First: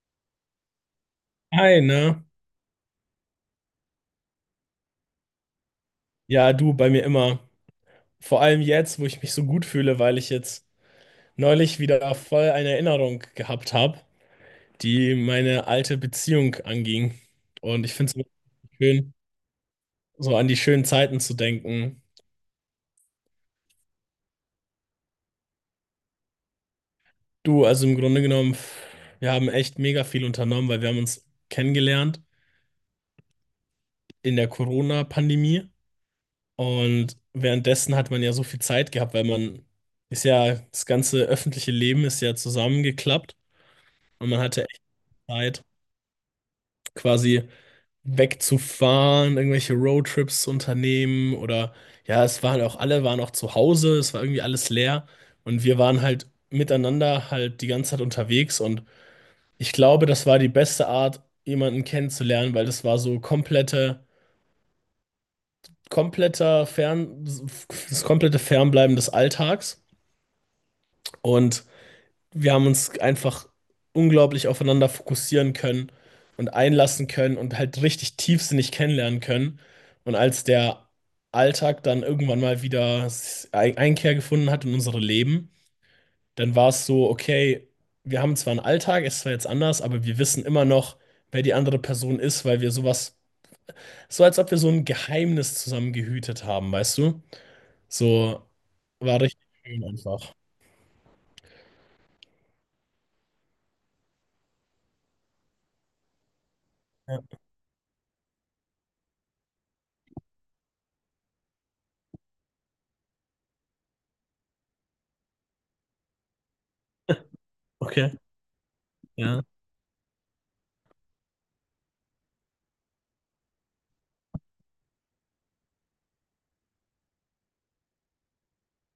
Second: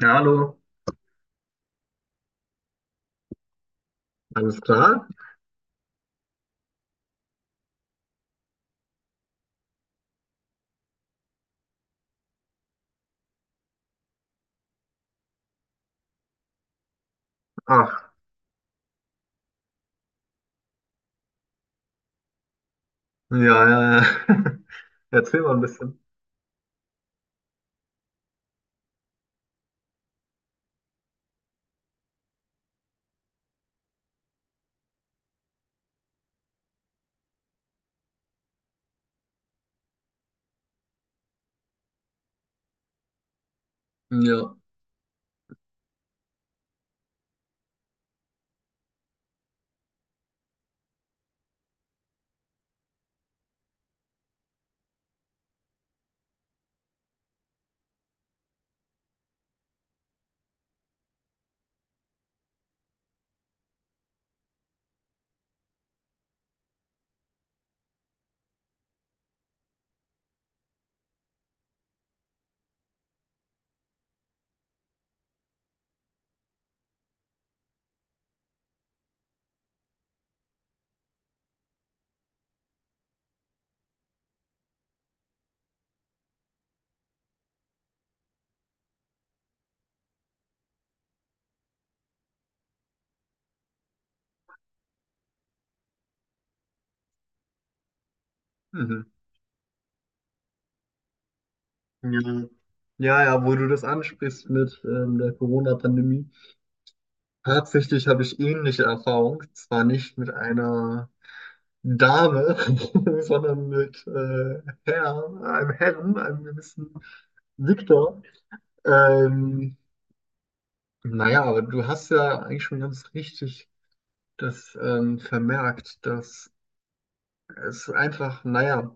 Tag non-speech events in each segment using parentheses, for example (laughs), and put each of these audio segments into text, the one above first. Ja, hallo. Hi, ne? Alles klar? Ja, du bei mir immer. Vor allem jetzt, wo ich mich so gut fühle, weil ich jetzt neulich wieder voll eine Erinnerung gehabt habe, die meine alte Beziehung anging. Und ich finde Ach, es wirklich schön, so an die schönen Zeiten zu denken. ja, ja, ja. (laughs) Erzähl mal ein bisschen. Du, also im Grunde genommen, wir haben echt mega viel unternommen, weil wir haben uns kennengelernt in der Corona-Pandemie. Und währenddessen hat man ja so viel Zeit gehabt, weil man ist ja, das ganze öffentliche Leben ist ja zusammengeklappt und man Ja. hatte echt Zeit, quasi wegzufahren, irgendwelche Roadtrips zu unternehmen oder ja, es waren auch alle waren auch zu Hause, es war irgendwie alles leer und wir waren halt miteinander halt die ganze Zeit unterwegs und ich glaube, das war die beste Art, jemanden kennenzulernen, weil das war das komplette Fernbleiben des Alltags und wir haben uns einfach unglaublich aufeinander fokussieren können und einlassen können und halt richtig tiefsinnig kennenlernen können. Und als der Alltag dann irgendwann mal wieder Einkehr gefunden hat in unsere Leben, dann war es so, okay, wir haben zwar einen Alltag, es ist zwar jetzt anders, aber wir wissen immer noch, wer die andere Person ist, weil wir sowas, so als ob wir so ein Geheimnis zusammen gehütet haben, weißt du? So Mhm. war richtig schön einfach. Ja. Ja, ja, wo du das ansprichst mit der Corona-Pandemie. Ja. Tatsächlich habe ich ähnliche Erfahrung. Zwar nicht mit einer Dame, (laughs) sondern mit einem Herrn, einem gewissen Okay, Viktor. ja. Ähm, naja, aber du hast ja eigentlich schon ganz richtig das vermerkt, dass es einfach, naja,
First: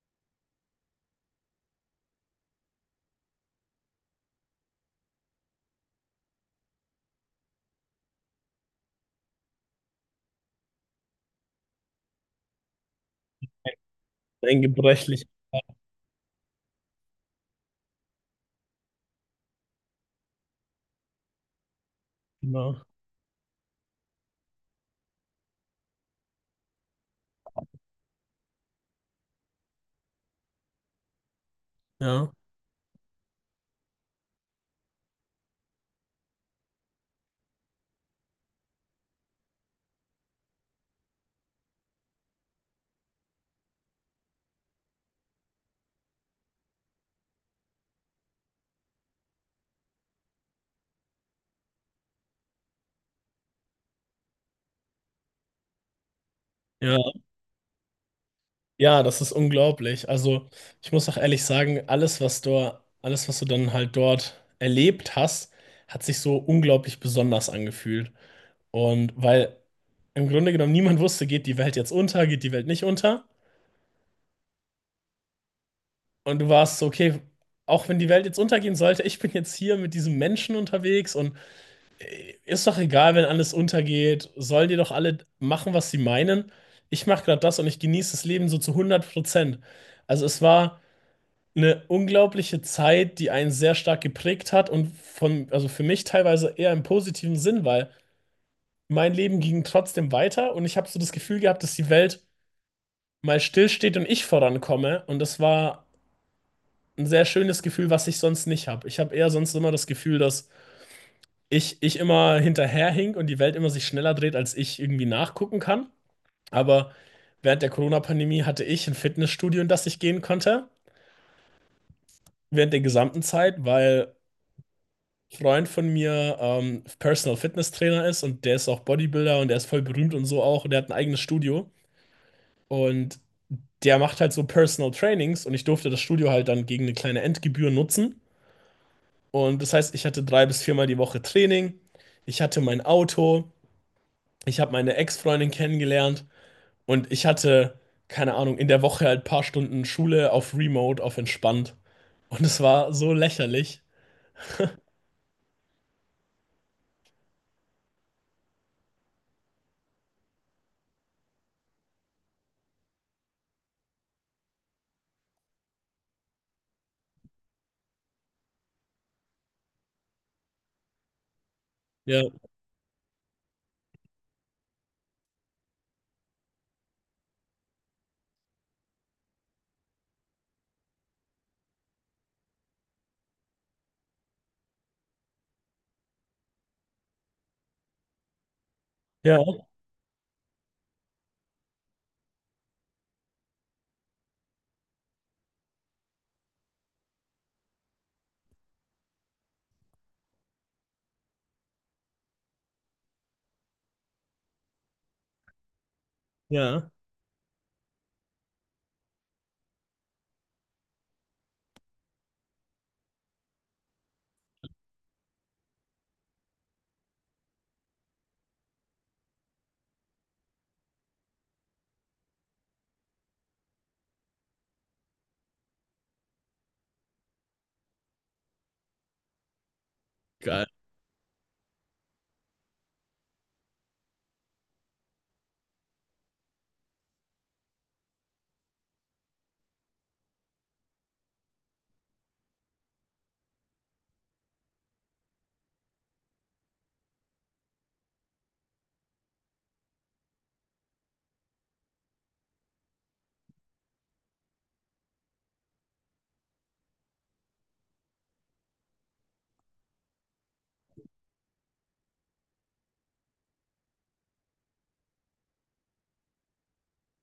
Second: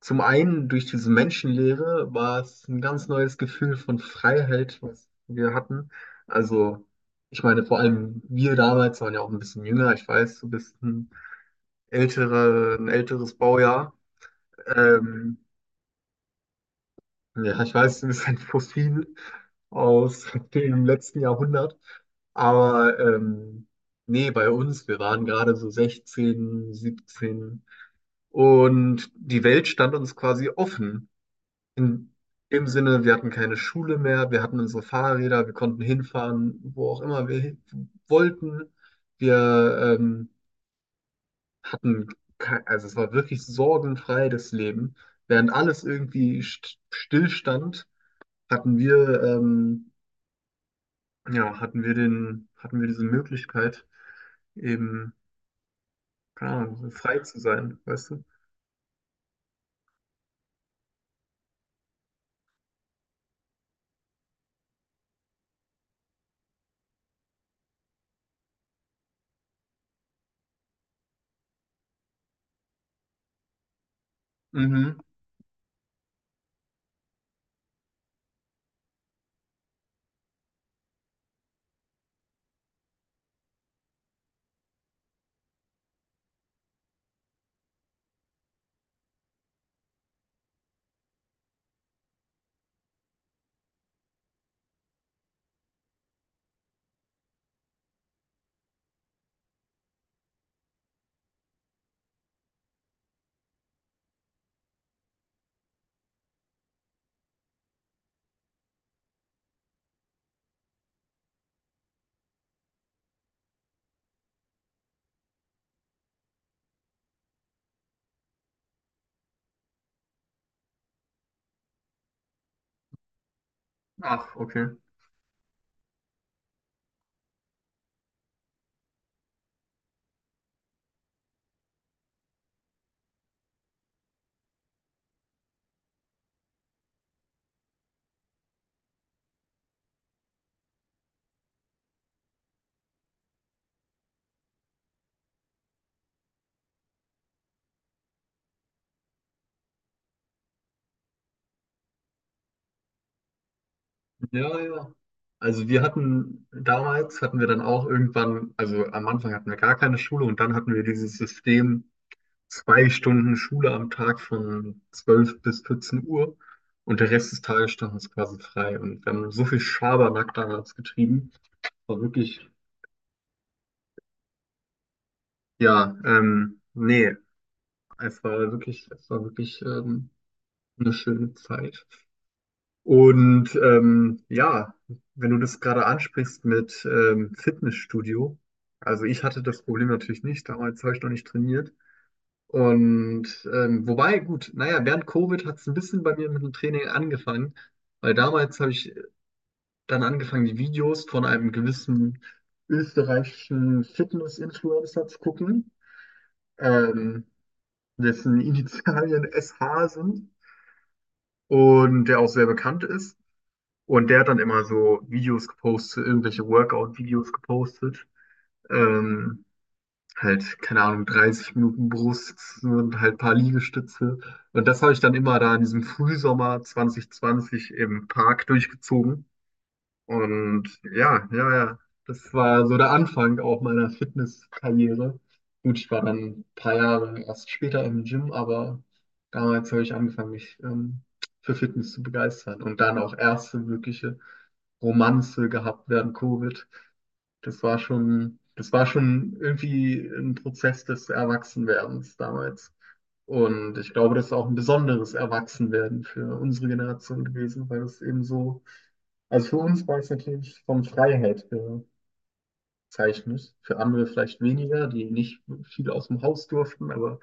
zum einen durch diese Menschenlehre war es ein ganz neues Gefühl von Freiheit, was wir hatten. Also, ich meine, vor allem wir damals waren ja auch ein bisschen jünger. Ich weiß, du bist ein älterer, ein älteres Baujahr. Ein gebrechlich, Ähm, ja, ich weiß, du bist ein Fossil aus dem letzten Jahrhundert. genau. Aber nee, bei uns, wir waren gerade so 16, 17 und die Welt stand uns quasi offen. In Ja, dem Sinne, wir hatten keine Schule mehr, wir hatten unsere Fahrräder, wir konnten hinfahren, wo auch immer wir hin wollten. Wir hatten, also es war wirklich sorgenfrei das Leben. Während alles irgendwie stillstand, hatten wir, ja, hatten wir diese Möglichkeit, eben, keine Ahnung, ja, frei zu sein, weißt du? ja, das ist unglaublich. Also, ich muss auch ehrlich sagen, alles, was du dann halt dort erlebt hast, hat sich so unglaublich besonders angefühlt. Und weil im Grunde genommen niemand wusste, geht die Welt jetzt unter, geht die Welt nicht unter. Mhm. Und du warst so, okay, auch wenn die Welt jetzt untergehen sollte, ich bin jetzt hier mit diesem Menschen unterwegs und ist doch egal, wenn alles untergeht, sollen die doch alle machen, was sie meinen. Ich mache gerade das und ich genieße das Leben so zu 100%. Also, es war eine unglaubliche Zeit, die einen sehr stark geprägt hat und von, also für mich teilweise eher im positiven Sinn, weil mein Leben ging trotzdem weiter und ich habe so das Gefühl gehabt, dass die Welt mal stillsteht und ich vorankomme und das war ein sehr schönes Gefühl, was ich sonst nicht habe. Ich habe eher sonst immer das Gefühl, dass ich immer hinterherhink und die Welt immer sich schneller dreht, als ich irgendwie nachgucken kann. Aber während der Corona-Pandemie hatte ich ein Fitnessstudio, in das ich gehen konnte, während der gesamten Zeit, weil Ach, okay. Freund von mir Personal Fitness Trainer ist und der ist auch Bodybuilder und der ist voll berühmt und so auch und der hat ein eigenes Studio und der macht halt so Personal Trainings und ich durfte das Studio halt dann gegen eine kleine Endgebühr nutzen und das heißt, ich hatte drei bis viermal die Woche Training, ich hatte mein Auto, ich habe meine Ex-Freundin kennengelernt und ich hatte, keine Ahnung, in der Woche halt ein paar Stunden Schule auf Remote, auf entspannt und es war so lächerlich. Ja, ja. Also wir hatten damals hatten wir dann auch irgendwann, also am Anfang hatten wir gar keine Schule und dann hatten wir dieses System 2 Stunden Schule am Tag von 12 bis 14 Uhr, und der Rest des Tages stand uns quasi frei, und wir haben so viel Schabernack damals getrieben, war Ja, wirklich, ja, nee, es war wirklich, eine schöne Zeit. Und ja, wenn du das gerade ansprichst mit Fitnessstudio, also ich ja, hatte das Problem natürlich nicht, damals habe ich noch nicht trainiert. Und wobei, gut, naja, während Covid hat es ein bisschen bei mir mit dem Training angefangen, weil damals habe ich dann angefangen, die Videos von einem gewissen österreichischen Fitness-Influencer zu gucken, ja, ähm, dessen Initialien SH sind und der auch sehr bekannt ist. Und der hat dann immer so Videos gepostet, irgendwelche Workout-Videos gepostet. Ähm, halt, keine Ahnung, 30 Minuten Brust und halt ein paar Liegestütze. Und das habe ich dann immer da in diesem Frühsommer 2020 im Park durchgezogen. geil. Und ja, ja, ja, das war so der Anfang auch meiner Fitnesskarriere. Gut, ich war dann ein paar Jahre erst später im Gym, aber damals habe ich angefangen, mich für Fitness zu begeistern und dann auch erste wirkliche Romanze gehabt während Covid. Das war schon irgendwie ein Prozess des Erwachsenwerdens damals. Und ich glaube, das ist auch ein besonderes Erwachsenwerden für unsere Generation gewesen, weil es eben so, also für uns war es natürlich von Freiheit gezeichnet, für andere vielleicht weniger, die nicht viel aus dem Haus durften, aber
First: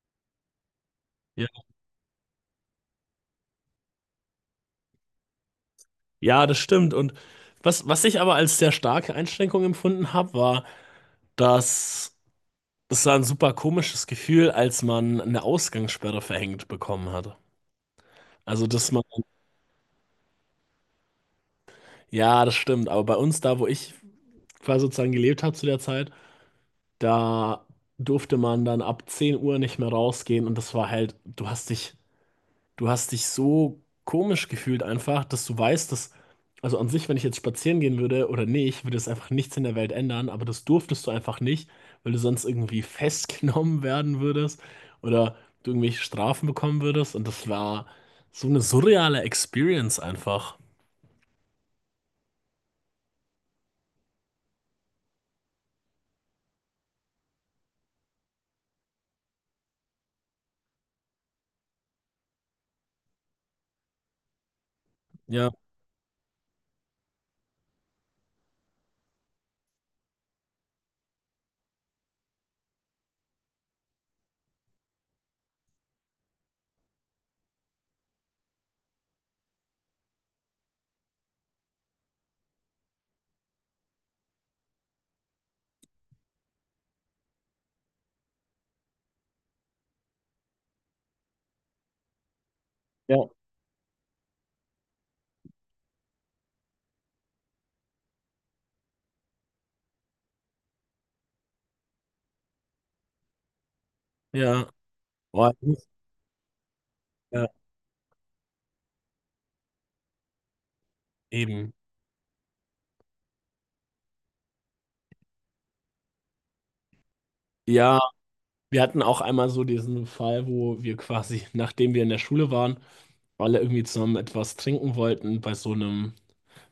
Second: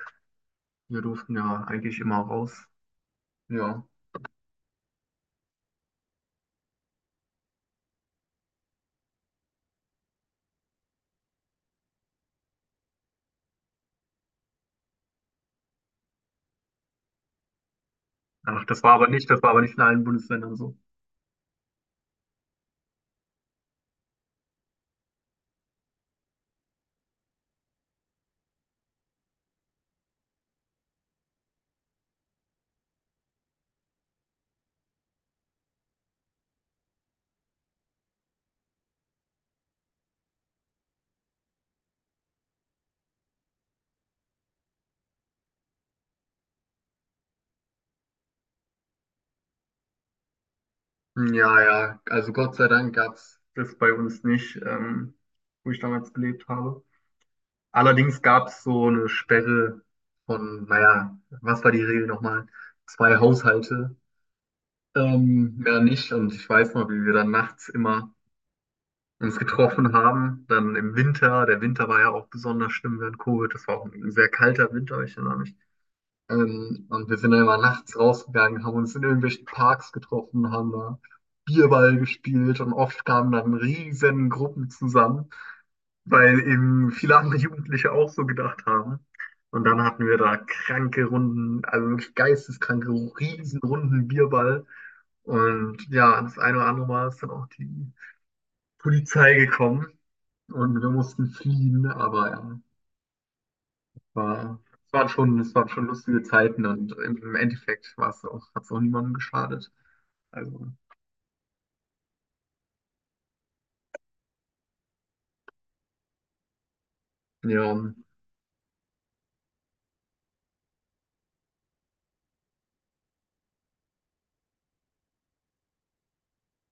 wir durften ja eigentlich immer raus. Ja. Ja, das stimmt. Und was ich aber als sehr starke Einschränkung empfunden habe, war, dass es war ein super komisches Gefühl, als man eine Ausgangssperre verhängt bekommen hatte. Ach, Also, dass man, das war aber nicht in allen Bundesländern so. ja, das stimmt. Aber bei uns, da wo ich quasi sozusagen gelebt habe zu der Zeit, da durfte man dann ab 10 Uhr nicht mehr rausgehen und das war halt, du hast dich so komisch gefühlt einfach, dass du weißt, dass, also an sich, wenn ich jetzt spazieren gehen würde oder nicht, würde es einfach nichts in der Welt ändern, aber das durftest du einfach nicht, weil du sonst irgendwie festgenommen (laughs) werden würdest oder du irgendwelche Strafen bekommen würdest und das war so eine surreale Experience einfach. Ja, ja, also Gott sei Dank gab es das bei uns nicht, wo ich damals gelebt habe. Allerdings gab es so eine Sperre von, naja, was war die Regel nochmal? 2 Haushalte, Ja, mehr nicht. Und ich weiß noch, wie wir dann nachts immer uns getroffen haben, dann im Winter. Der Winter war ja auch besonders schlimm während Covid. Das war auch ein sehr kalter Winter, ich erinnere mich. Und wir sind dann immer nachts rausgegangen, haben uns in irgendwelchen Parks getroffen, haben da Bierball gespielt, und oft kamen dann riesen Gruppen zusammen, weil eben viele andere Jugendliche auch so gedacht haben. Und dann hatten wir da kranke Runden, also wirklich geisteskranke, ja, Riesenrunden Bierball. Und ja, das eine oder andere Mal ist dann auch die Polizei gekommen und wir mussten fliehen, aber ja. War, ja. Es waren schon, Boah, es ich waren schon muss- lustige Zeiten, und im ja, Endeffekt war es auch, hat es auch niemandem geschadet. Also, eben. ja, Ja, wir hatten auch einmal so diesen Fall, wo wir quasi, nachdem wir in der Schule waren, alle irgendwie zusammen etwas trinken wollten bei so einem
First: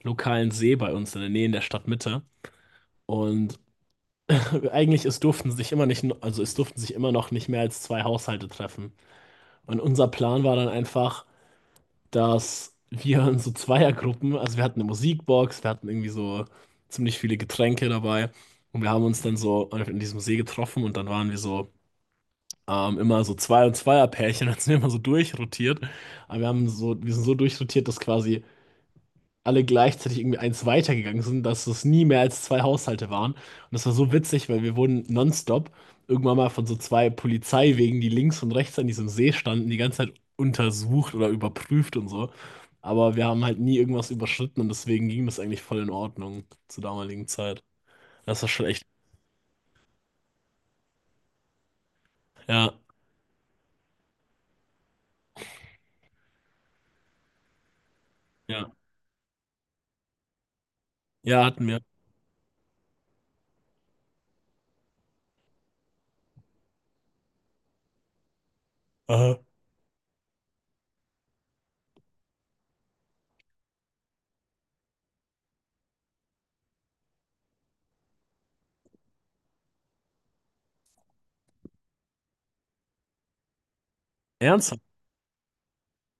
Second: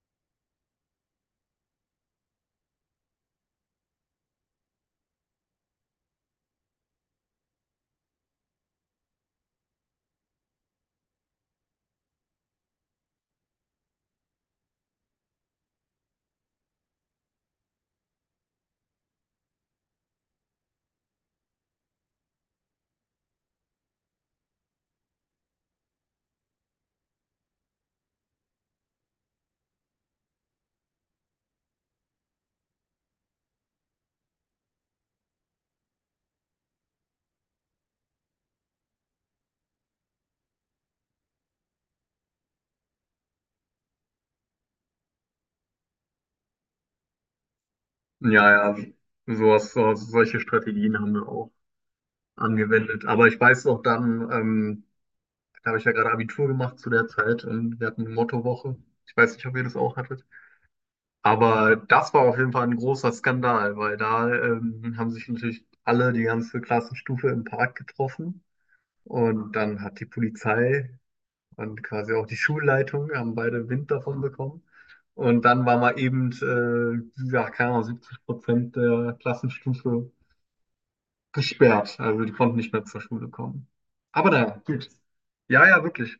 lokalen See bei uns in der Nähe in der Stadtmitte. Und (laughs) eigentlich es durften sich immer nicht, also es durften sich immer noch nicht mehr als zwei Haushalte treffen. Und unser Plan war dann einfach, dass wir in so Zweiergruppen, also wir hatten eine Musikbox, wir hatten irgendwie so ziemlich viele Getränke dabei und wir haben uns dann so in diesem See getroffen und dann waren wir so immer so Zweierpärchen, (laughs) dann sind wir immer so durchrotiert. Aber wir haben so, wir sind so durchrotiert, dass quasi alle gleichzeitig irgendwie eins weitergegangen sind, dass es nie mehr als zwei Haushalte waren. Und das war so witzig, weil wir wurden nonstop irgendwann mal von so zwei Polizeiwegen, die links und rechts an diesem See standen, die ganze Zeit untersucht oder überprüft und so. Aber wir haben halt nie irgendwas überschritten und deswegen ging das eigentlich voll in Ordnung zur damaligen Zeit. Das war schon ja, echt. ja, solche Strategien haben wir auch Ja, angewendet. Aber ich weiß noch dann, da habe ich ja gerade Abitur gemacht zu der Zeit und wir hatten eine ja, Mottowoche. Ich weiß nicht, ob ihr das auch hattet. ja, hatten Aber wir. das war auf jeden Fall ein großer Skandal, weil da haben sich natürlich alle, die ganze Klassenstufe, im Park getroffen. Aha. Und dann hat die Polizei und quasi auch die Schulleitung haben beide Wind davon bekommen. Und dann war mal eben, ja, keine Ahnung, 70% der Klassenstufe gesperrt. Also die konnten nicht mehr zur Schule kommen. Aber naja, Ernsthaft? gut. Ja, ja, wirklich.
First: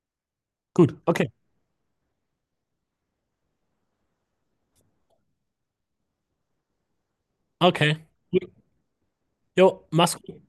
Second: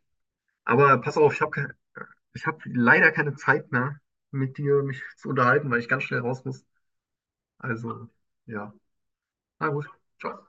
Gut, Aber pass okay, auf, ich hab leider keine Zeit mehr, mit dir mich zu unterhalten, weil ich ganz schnell raus muss. okay. Also, ja. Jo, Na gut. mach's gut. Ciao.